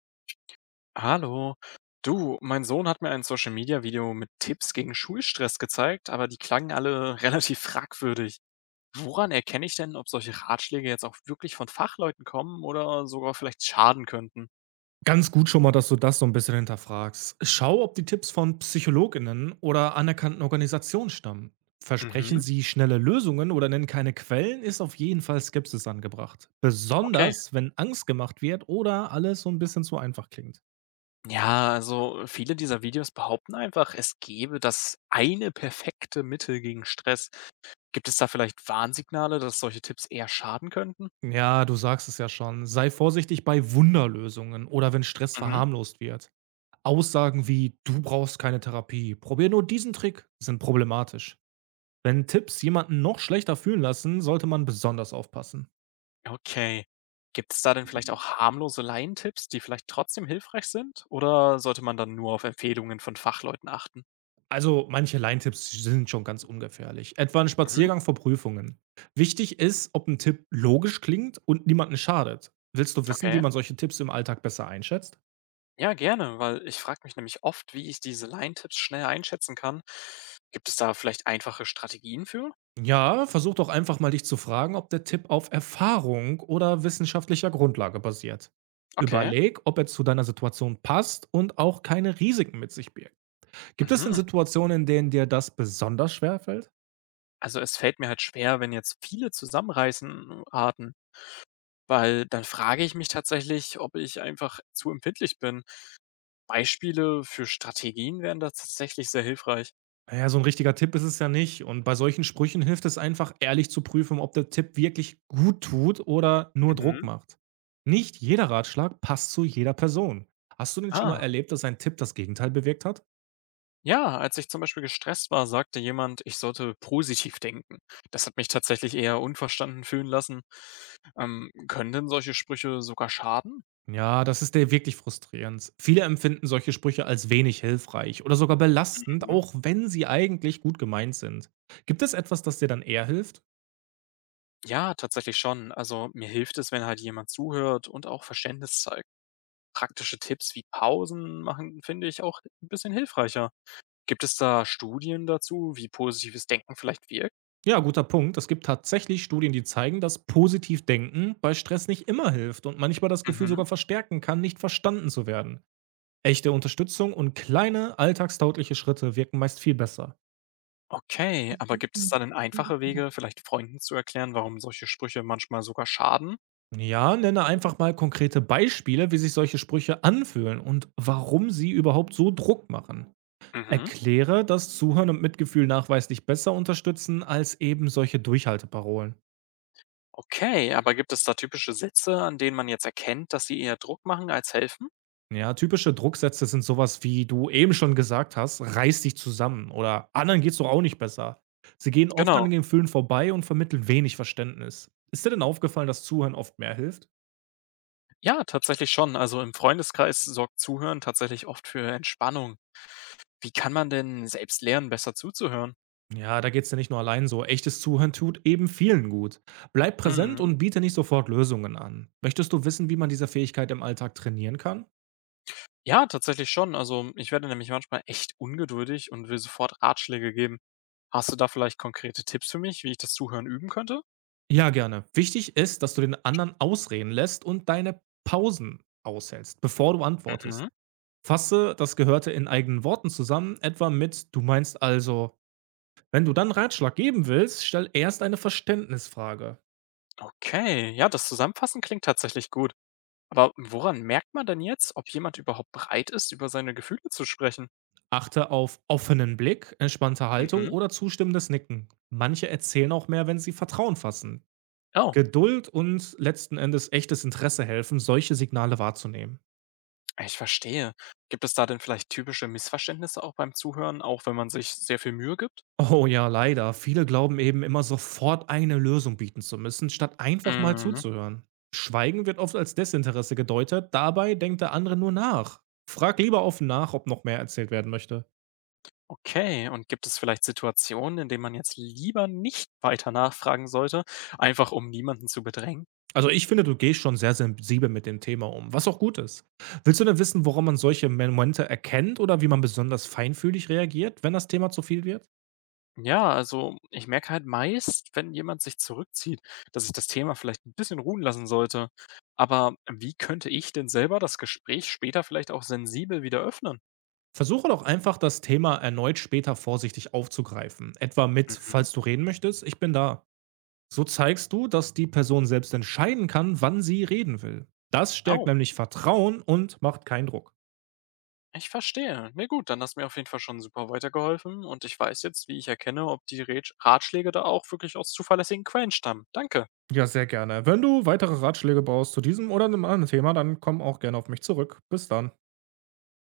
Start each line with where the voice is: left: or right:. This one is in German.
left: Hallo. Du, mein Sohn hat mir ein Social-Media-Video mit Tipps gegen Schulstress gezeigt, aber die klangen alle relativ fragwürdig. Woran erkenne ich denn, ob solche Ratschläge jetzt auch wirklich von Fachleuten kommen oder sogar vielleicht schaden könnten?
right: Ganz gut schon mal, dass du das so ein bisschen hinterfragst. Schau, ob die Tipps von Psychologinnen oder anerkannten Organisationen stammen. Versprechen
left: Mhm,
right: sie schnelle Lösungen oder nennen keine Quellen, ist auf jeden Fall Skepsis angebracht.
left: okay.
right: Besonders, wenn Angst gemacht wird oder alles so ein bisschen zu einfach klingt.
left: Ja, also viele dieser Videos behaupten einfach, es gäbe das eine perfekte Mittel gegen Stress. Gibt es da vielleicht Warnsignale, dass solche Tipps eher schaden könnten?
right: Ja, du sagst es ja schon. Sei vorsichtig bei Wunderlösungen oder wenn Stress
left: Mhm.
right: verharmlost wird. Aussagen wie „Du brauchst keine Therapie. Probier nur diesen Trick“, sind problematisch. Wenn Tipps jemanden noch schlechter fühlen lassen, sollte man besonders aufpassen.
left: Okay, gibt es da denn vielleicht auch harmlose Laientipps, die vielleicht trotzdem hilfreich sind? Oder sollte man dann nur auf Empfehlungen von Fachleuten achten?
right: Also, manche Laientipps sind schon ganz ungefährlich. Etwa ein
left: Mhm,
right: Spaziergang vor Prüfungen. Wichtig ist, ob ein Tipp logisch klingt und niemanden schadet. Willst du wissen, wie
left: okay.
right: man solche Tipps im Alltag besser einschätzt?
left: Ja, gerne, weil ich frage mich nämlich oft, wie ich diese Laientipps schnell einschätzen kann. Gibt es da vielleicht einfache Strategien für?
right: Ja, versuch doch einfach mal dich zu fragen, ob der Tipp auf Erfahrung oder wissenschaftlicher Grundlage basiert.
left: Okay.
right: Überleg, ob er zu deiner Situation passt und auch keine Risiken mit sich birgt. Gibt es denn
left: Mhm.
right: Situationen, in denen dir das besonders schwer fällt?
left: Also es fällt mir halt schwer, wenn jetzt viele zusammenreißen Arten, weil dann frage ich mich tatsächlich, ob ich einfach zu empfindlich bin. Beispiele für Strategien wären da tatsächlich sehr hilfreich.
right: Na ja, so ein richtiger Tipp ist es ja nicht. Und bei solchen Sprüchen hilft es einfach, ehrlich zu prüfen, ob der Tipp wirklich gut tut oder nur Druck
left: Mhm.
right: macht. Nicht jeder Ratschlag passt zu jeder Person. Hast du denn schon mal
left: Ah,
right: erlebt, dass ein Tipp das Gegenteil bewirkt hat?
left: ja, als ich zum Beispiel gestresst war, sagte jemand, ich sollte positiv denken. Das hat mich tatsächlich eher unverstanden fühlen lassen. Können denn solche Sprüche sogar schaden?
right: Ja, das ist ja wirklich frustrierend. Viele empfinden solche Sprüche als wenig hilfreich oder sogar belastend,
left: Mhm.
right: auch wenn sie eigentlich gut gemeint sind. Gibt es etwas, das dir dann eher hilft?
left: Ja, tatsächlich schon. Also mir hilft es, wenn halt jemand zuhört und auch Verständnis zeigt. Praktische Tipps wie Pausen machen, finde ich auch ein bisschen hilfreicher. Gibt es da Studien dazu, wie positives Denken vielleicht wirkt?
right: Ja, guter Punkt. Es gibt tatsächlich Studien, die zeigen, dass positiv denken bei Stress nicht immer hilft und manchmal das Gefühl
left: Mhm.
right: sogar verstärken kann, nicht verstanden zu werden. Echte Unterstützung und kleine alltagstaugliche Schritte wirken meist viel besser.
left: Okay, aber gibt es da denn einfache Wege, vielleicht Freunden zu erklären, warum solche Sprüche manchmal sogar schaden?
right: Ja, nenne einfach mal konkrete Beispiele, wie sich solche Sprüche anfühlen und warum sie überhaupt so Druck machen.
left: Mhm.
right: Erkläre, dass Zuhören und Mitgefühl nachweislich besser unterstützen als eben solche Durchhalteparolen.
left: Okay, aber gibt es da typische Sätze, an denen man jetzt erkennt, dass sie eher Druck machen als helfen?
right: Ja, typische Drucksätze sind sowas wie du eben schon gesagt hast: „Reiß dich zusammen“ oder „anderen geht's doch auch nicht besser.“ Sie gehen oft an den
left: Genau.
right: Gefühlen vorbei und vermitteln wenig Verständnis. Ist dir denn aufgefallen, dass Zuhören oft mehr hilft?
left: Ja, tatsächlich schon. Also im Freundeskreis sorgt Zuhören tatsächlich oft für Entspannung. Wie kann man denn selbst lernen, besser zuzuhören?
right: Ja, da geht's dir nicht nur allein so. Echtes Zuhören tut eben vielen gut. Bleib präsent
left: Mhm.
right: und biete nicht sofort Lösungen an. Möchtest du wissen, wie man diese Fähigkeit im Alltag trainieren kann?
left: Ja, tatsächlich schon. Also ich werde nämlich manchmal echt ungeduldig und will sofort Ratschläge geben. Hast du da vielleicht konkrete Tipps für mich, wie ich das Zuhören üben könnte?
right: Ja, gerne. Wichtig ist, dass du den anderen ausreden lässt und deine Pausen aushältst, bevor du antwortest.
left: Mhm.
right: Fasse das Gehörte in eigenen Worten zusammen, etwa mit „Du meinst also“. Wenn du dann Ratschlag geben willst, stell erst eine Verständnisfrage.
left: Okay, ja, das Zusammenfassen klingt tatsächlich gut. Aber woran merkt man denn jetzt, ob jemand überhaupt bereit ist, über seine Gefühle zu sprechen?
right: Achte auf offenen Blick, entspannte Haltung
left: Mhm.
right: oder zustimmendes Nicken. Manche erzählen auch mehr, wenn sie Vertrauen fassen.
left: Oh,
right: Geduld und letzten Endes echtes Interesse helfen, solche Signale wahrzunehmen.
left: ich verstehe. Gibt es da denn vielleicht typische Missverständnisse auch beim Zuhören, auch wenn man sich sehr viel Mühe gibt?
right: Oh ja, leider. Viele glauben eben immer sofort eine Lösung bieten zu müssen, statt einfach mal
left: Mhm.
right: zuzuhören. Schweigen wird oft als Desinteresse gedeutet, dabei denkt der andere nur nach. Frag lieber offen nach, ob noch mehr erzählt werden möchte.
left: Okay, und gibt es vielleicht Situationen, in denen man jetzt lieber nicht weiter nachfragen sollte, einfach um niemanden zu bedrängen?
right: Also ich finde, du gehst schon sehr sensibel mit dem Thema um, was auch gut ist. Willst du denn wissen, woran man solche Momente erkennt oder wie man besonders feinfühlig reagiert, wenn das Thema zu viel wird?
left: Ja, also ich merke halt meist, wenn jemand sich zurückzieht, dass ich das Thema vielleicht ein bisschen ruhen lassen sollte. Aber wie könnte ich denn selber das Gespräch später vielleicht auch sensibel wieder öffnen?
right: Versuche doch einfach, das Thema erneut später vorsichtig aufzugreifen. Etwa mit,
left: Mhm.
right: falls du reden möchtest, ich bin da. So zeigst du, dass die Person selbst entscheiden kann, wann sie reden will. Das stärkt
left: Oh.
right: nämlich Vertrauen und macht keinen Druck.
left: Ich verstehe. Na gut, dann hast du mir auf jeden Fall schon super weitergeholfen und ich weiß jetzt, wie ich erkenne, ob die Rätsch Ratschläge da auch wirklich aus zuverlässigen Quellen stammen. Danke.
right: Ja, sehr gerne. Wenn du weitere Ratschläge brauchst zu diesem oder einem anderen Thema, dann komm auch gerne auf mich zurück. Bis dann.